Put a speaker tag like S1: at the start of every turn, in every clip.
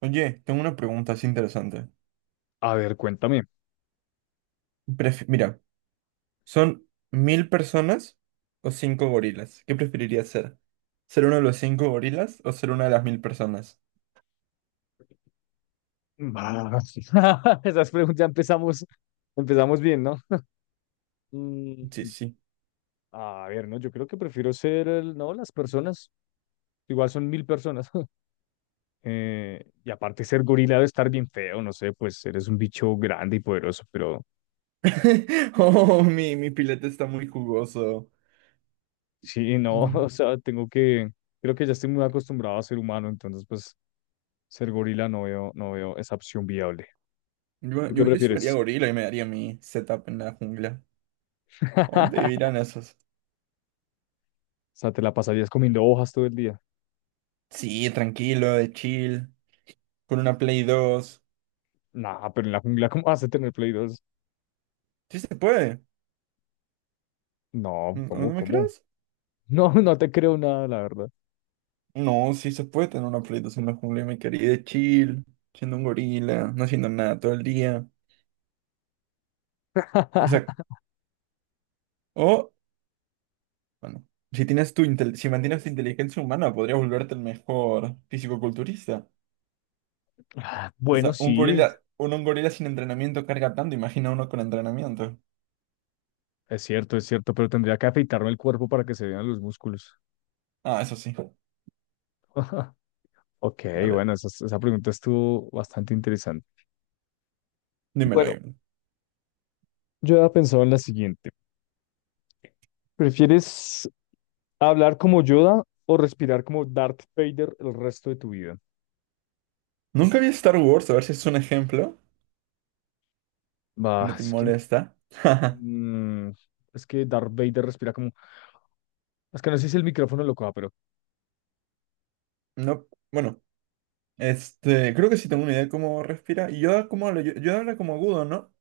S1: Oye, tengo una pregunta así interesante.
S2: A ver, cuéntame.
S1: Mira, ¿son 1.000 personas o cinco gorilas? ¿Qué preferirías ser? ¿Ser uno de los cinco gorilas o ser una de las 1.000 personas?
S2: Bah, esas preguntas, ya empezamos bien, ¿no?
S1: Sí,
S2: Mm,
S1: sí.
S2: a ver, no, yo creo que prefiero ser el, no, las personas. Igual son 1000 personas. Y aparte ser gorila debe estar bien feo, no sé, pues eres un bicho grande y poderoso, pero
S1: Oh, mi pilete está muy jugoso.
S2: sí, no,
S1: No.
S2: o sea, tengo que, creo que ya estoy muy acostumbrado a ser humano, entonces pues ser gorila no veo, no veo esa opción viable.
S1: Yo,
S2: ¿Tú qué
S1: yo, yo sí me haría
S2: prefieres?
S1: gorila y me daría mi setup en la jungla. ¿A ¿Dónde vivirán esos?
S2: O sea, te la pasarías comiendo hojas todo el día.
S1: Sí, tranquilo, de chill, con una Play 2.
S2: Nah, pero en la jungla, ¿cómo vas a tener Play dos?
S1: Sí se puede.
S2: No,
S1: ¿No
S2: ¿cómo,
S1: me
S2: cómo?
S1: crees?
S2: No, no te creo nada, la verdad.
S1: No, sí se puede tener una Play 2 en la jungla, mi querida, chill, siendo un gorila, no haciendo nada todo el día. Exacto. O, bueno, si mantienes tu inteligencia humana, podrías volverte el mejor fisicoculturista.
S2: Ah,
S1: O
S2: bueno,
S1: sea, un
S2: sí,
S1: gorila, un gorila sin entrenamiento carga tanto, imagina uno con entrenamiento.
S2: es cierto, pero tendría que afeitarme el cuerpo para que se vean los músculos.
S1: Ah, eso sí.
S2: Ok,
S1: A ver,
S2: bueno, esa pregunta estuvo bastante interesante.
S1: dímelo,
S2: Bueno,
S1: dímelo.
S2: yo había pensado en la siguiente. ¿Prefieres hablar como Yoda o respirar como Darth Vader el resto de tu vida?
S1: Nunca vi Star Wars, a ver si es un ejemplo, si no
S2: Bah,
S1: te
S2: es que…
S1: molesta.
S2: Mm, es que Darth Vader respira como... Es que no sé si el micrófono lo coja, pero
S1: No, bueno, creo que sí tengo una idea de cómo respira. Y yo como hablo, yo, Yoda habla como agudo, ¿no?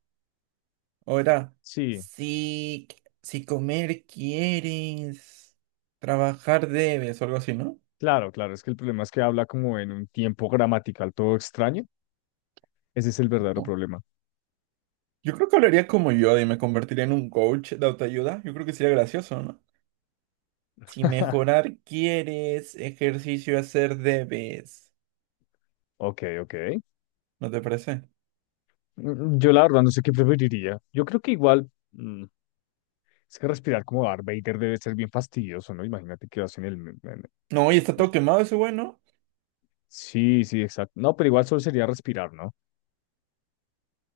S1: Ahora,
S2: sí,
S1: si, si comer quieres, trabajar debes o algo así, ¿no?
S2: claro, claro. Es que el problema es que habla como en un tiempo gramatical todo extraño. Ese es el verdadero
S1: Oh.
S2: problema.
S1: Yo creo que hablaría como yo y me convertiría en un coach de autoayuda. Yo creo que sería gracioso, ¿no? Si mejorar quieres, ejercicio hacer debes.
S2: Ok, ok.
S1: ¿No te parece?
S2: Yo la verdad no sé qué preferiría. Yo creo que igual... es que respirar como Darth Vader debe ser bien fastidioso, ¿no? Imagínate que vas en el... en-
S1: No, y está todo quemado ese güey, ¿no?
S2: Sí, sí, exacto. No, pero igual solo sería respirar, ¿no?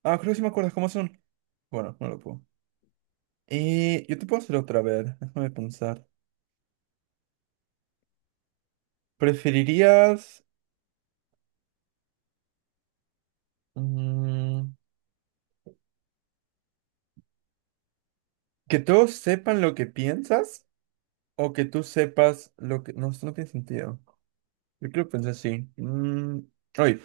S1: Ah, creo que sí me acuerdas cómo son. Bueno, no lo puedo. Yo te puedo hacer otra vez. Déjame pensar. ¿Preferirías mm, que todos sepan lo que piensas? O que tú sepas lo que... No, esto no tiene sentido. Yo creo que pensé así. Oye,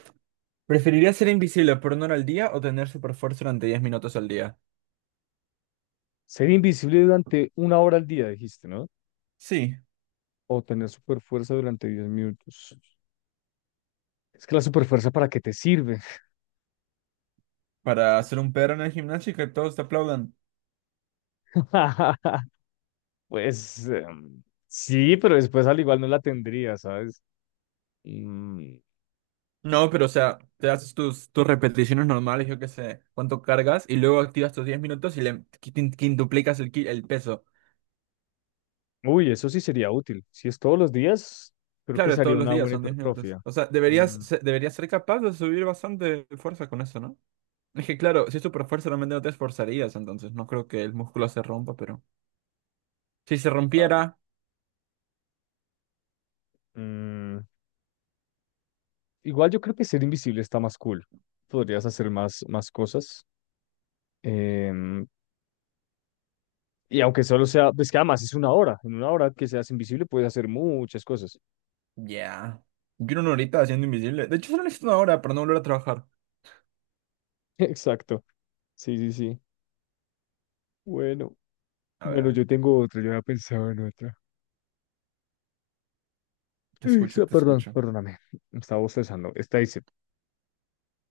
S1: ¿preferirías ser invisible por una hora al día o tener super fuerza durante 10 minutos al día?
S2: ¿Ser invisible durante 1 hora al día, dijiste, ¿no?
S1: Sí,
S2: O tener super fuerza durante 10 minutos. Es que la superfuerza, ¿para qué te sirve?
S1: para hacer un perro en el gimnasio y que todos te aplaudan.
S2: Pues sí, pero después al igual no la tendría, ¿sabes? Mm,
S1: No, pero o sea, te haces tus repeticiones normales, yo qué sé, cuánto cargas y luego activas tus 10 minutos y le quintuplicas el peso.
S2: uy, eso sí sería útil. Si es todos los días, creo que
S1: Claro, todos
S2: sería
S1: los
S2: una
S1: días
S2: buena
S1: son 10 minutos.
S2: hipertrofia.
S1: O sea,
S2: Mm,
S1: deberías ser capaz de subir bastante fuerza con eso, no. Es que claro, si es super fuerza realmente no te esforzarías, entonces no creo que el músculo se rompa, pero si se
S2: claro.
S1: rompiera,
S2: Mm, igual yo creo que ser invisible está más cool. Podrías hacer más cosas. Em, y aunque solo sea, pues que además es 1 hora. En 1 hora que seas invisible puedes hacer muchas cosas.
S1: ya. Yo una horita haciendo invisible. De hecho, solo necesito una hora para no volver a trabajar.
S2: Exacto. Sí, sí, sí. Bueno,
S1: A ver, a
S2: bueno, yo
S1: ver.
S2: tengo otra, yo había pensado en otra.
S1: Te escucho, te
S2: Perdón,
S1: escucho.
S2: perdóname, estaba bostezando. Esta dice,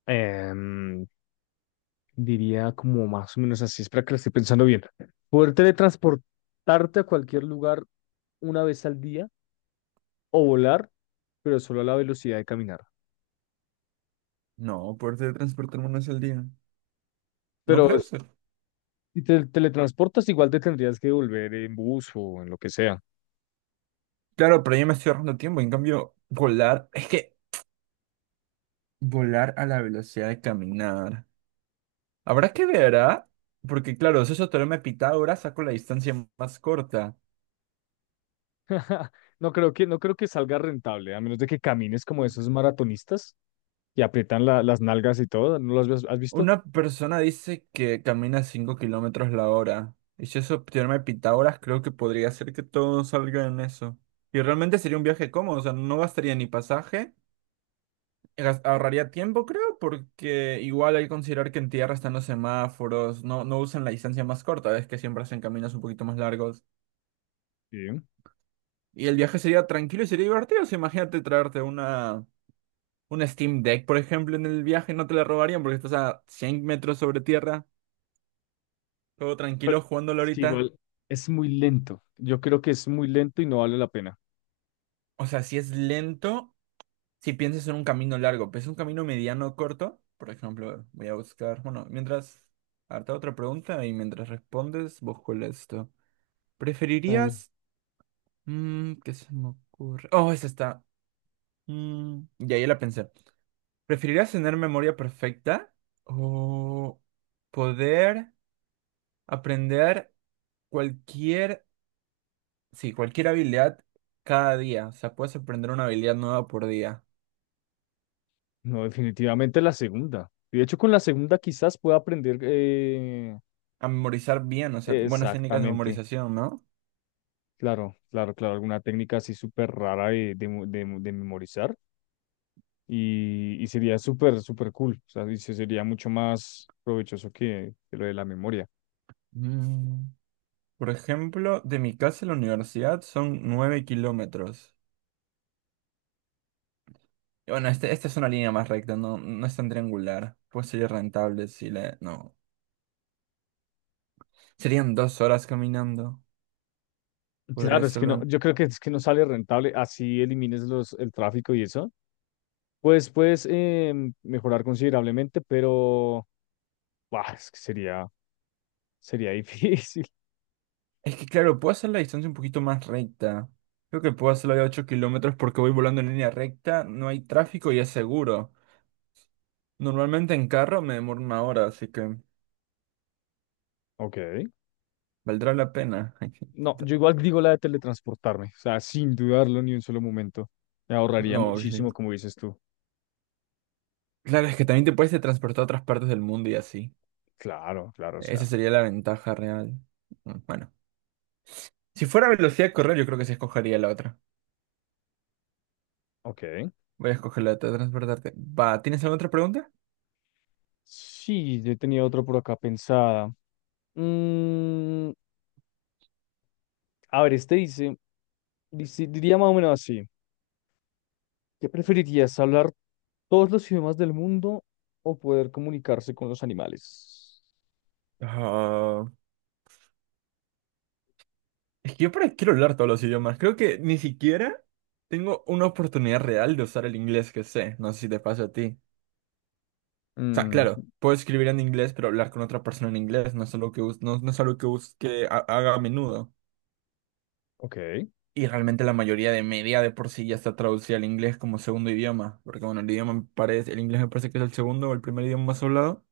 S2: em, diría como más o menos así, espera que la estoy pensando bien. Poder teletransportarte a cualquier lugar 1 vez al día o volar, pero solo a la velocidad de caminar.
S1: No, poder teletransportarme una vez al día. ¿No
S2: Pero
S1: crees?
S2: es- si te teletransportas, igual te tendrías que volver en bus o en lo que sea.
S1: Claro, pero yo me estoy ahorrando tiempo. En cambio, volar, es que volar a la velocidad de caminar. Habrá que ver, ¿ah? Porque claro, si eso teorema de Pitágoras, saco la distancia más corta.
S2: No creo que, no creo que salga rentable, a menos de que camines como esos maratonistas que aprietan las nalgas y todo. ¿No lo has, has visto?
S1: Una persona dice que camina 5 kilómetros la hora. Y si eso teorema de Pitágoras, creo que podría ser que todo salga en eso. Y realmente sería un viaje cómodo, o sea, no gastaría ni pasaje, ahorraría tiempo, creo, porque igual hay que considerar que en tierra están los semáforos, no, no usan la distancia más corta, es que siempre hacen caminos un poquito más largos.
S2: Sí.
S1: Y el viaje sería tranquilo y sería divertido. O sea, imagínate traerte una Steam Deck, por ejemplo, en el viaje, no te la robarían porque estás a 100 metros sobre tierra, todo tranquilo jugándolo
S2: Es que
S1: ahorita.
S2: igual es muy lento. Yo creo que es muy lento y no vale la pena.
S1: O sea, si es lento, si piensas en un camino largo, pero es un camino mediano corto, por ejemplo, voy a buscar, bueno, mientras, harta otra pregunta y mientras respondes, busco el esto.
S2: Dale.
S1: ¿Preferirías, qué se me ocurre? Oh, esa está. Ya, ya la pensé. ¿Preferirías tener memoria perfecta o poder aprender cualquier, sí, cualquier habilidad cada día? O sea, puedes aprender una habilidad nueva por día.
S2: No, definitivamente la segunda. De hecho, con la segunda quizás pueda aprender
S1: A memorizar bien, o sea, buenas técnicas de
S2: exactamente.
S1: memorización, ¿no?
S2: Claro, claro, claro. Alguna técnica así súper rara de, de memorizar. Y sería súper, súper cool. O sea, dice, sería mucho más provechoso que lo de la memoria.
S1: Mm, Por ejemplo, de mi casa a la universidad son 9 kilómetros. Y bueno, esta es una línea más recta, no, no es tan triangular. Pues sería rentable si le... No. Serían 2 horas caminando. Podría
S2: Claro, es que
S1: hacerlo
S2: no,
S1: en-
S2: yo creo que es que no sale rentable. Así elimines los, el tráfico y eso. Pues puedes mejorar considerablemente, pero. Buah, es que sería, sería difícil.
S1: Es que claro, puedo hacer la distancia un poquito más recta. Creo que puedo hacerlo de 8 kilómetros porque voy volando en línea recta, no hay tráfico y es seguro. Normalmente en carro me demoro una hora, así que
S2: Ok.
S1: valdrá la pena.
S2: No, yo igual digo la de teletransportarme, o sea, sin dudarlo ni un solo momento. Me ahorraría
S1: No, ok.
S2: muchísimo, como dices tú.
S1: Claro, es que también te puedes teletransportar a otras partes del mundo y así.
S2: Claro, claro, o sea,
S1: Esa sería la ventaja real. Bueno, si fuera velocidad de correr, yo creo que se escogería la otra.
S2: ok.
S1: Voy a escoger la de teletransportarte. Va, ¿tienes alguna otra pregunta?
S2: Sí, yo tenía otro por acá pensada. Mm, a ver, este dice, diría más o menos así. ¿Qué preferirías, hablar todos los idiomas del mundo o poder comunicarse con los animales?
S1: Ah, es que yo para qué quiero hablar todos los idiomas. Creo que ni siquiera tengo una oportunidad real de usar el inglés que sé. No sé si te pasa a ti. O sea,
S2: Mm,
S1: claro, puedo escribir en inglés, pero hablar con otra persona en inglés no es algo que, no, no es algo que, haga a menudo.
S2: ok,
S1: Y realmente la mayoría de media de por sí ya está traducida al inglés como segundo idioma, porque bueno, el idioma me parece, el inglés me parece que es el segundo o el primer idioma más hablado,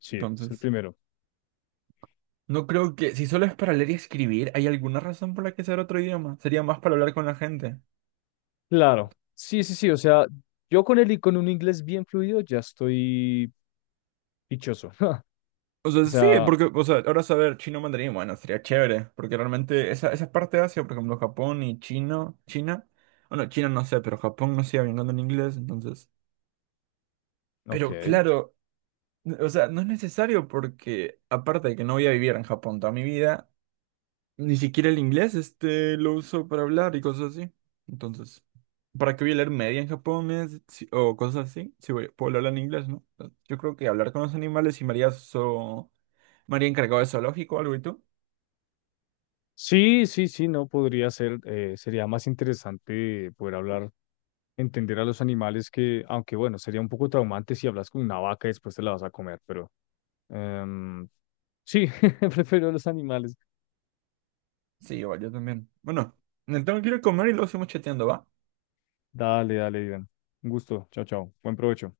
S2: sí, es el
S1: entonces
S2: primero.
S1: no creo que, si solo es para leer y escribir, ¿hay alguna razón por la que sea otro idioma? Sería más para hablar con la gente.
S2: Claro, sí, sí, sí, o sea, yo con el, con un inglés bien fluido ya estoy dichoso.
S1: O sea,
S2: O
S1: sí,
S2: sea,
S1: porque, o sea, ahora saber chino mandarín, bueno, sería chévere, porque realmente esa, esa parte de Asia, por ejemplo, Japón y chino, China, bueno, China no sé, pero Japón no sigue hablando en inglés, entonces... Pero
S2: ok.
S1: claro, o sea, no es necesario porque, aparte de que no voy a vivir en Japón toda mi vida, ni siquiera el inglés este lo uso para hablar y cosas así. Entonces, ¿para qué voy a leer media en japonés o cosas así? Si voy- puedo hablar en inglés, ¿no? Entonces, yo creo que hablar con los animales y María encargado de zoológico o algo y tú.
S2: Sí, sí, sí, no podría ser, sería más interesante poder hablar, entender a los animales que, aunque bueno, sería un poco traumante si hablas con una vaca y después te la vas a comer, pero em, sí, prefiero los animales.
S1: Sí, igual, yo también. Bueno, me tengo que ir a comer y luego seguimos chateando, ¿va?
S2: Dale, dale, Iván. Un gusto, chao, chao, buen provecho.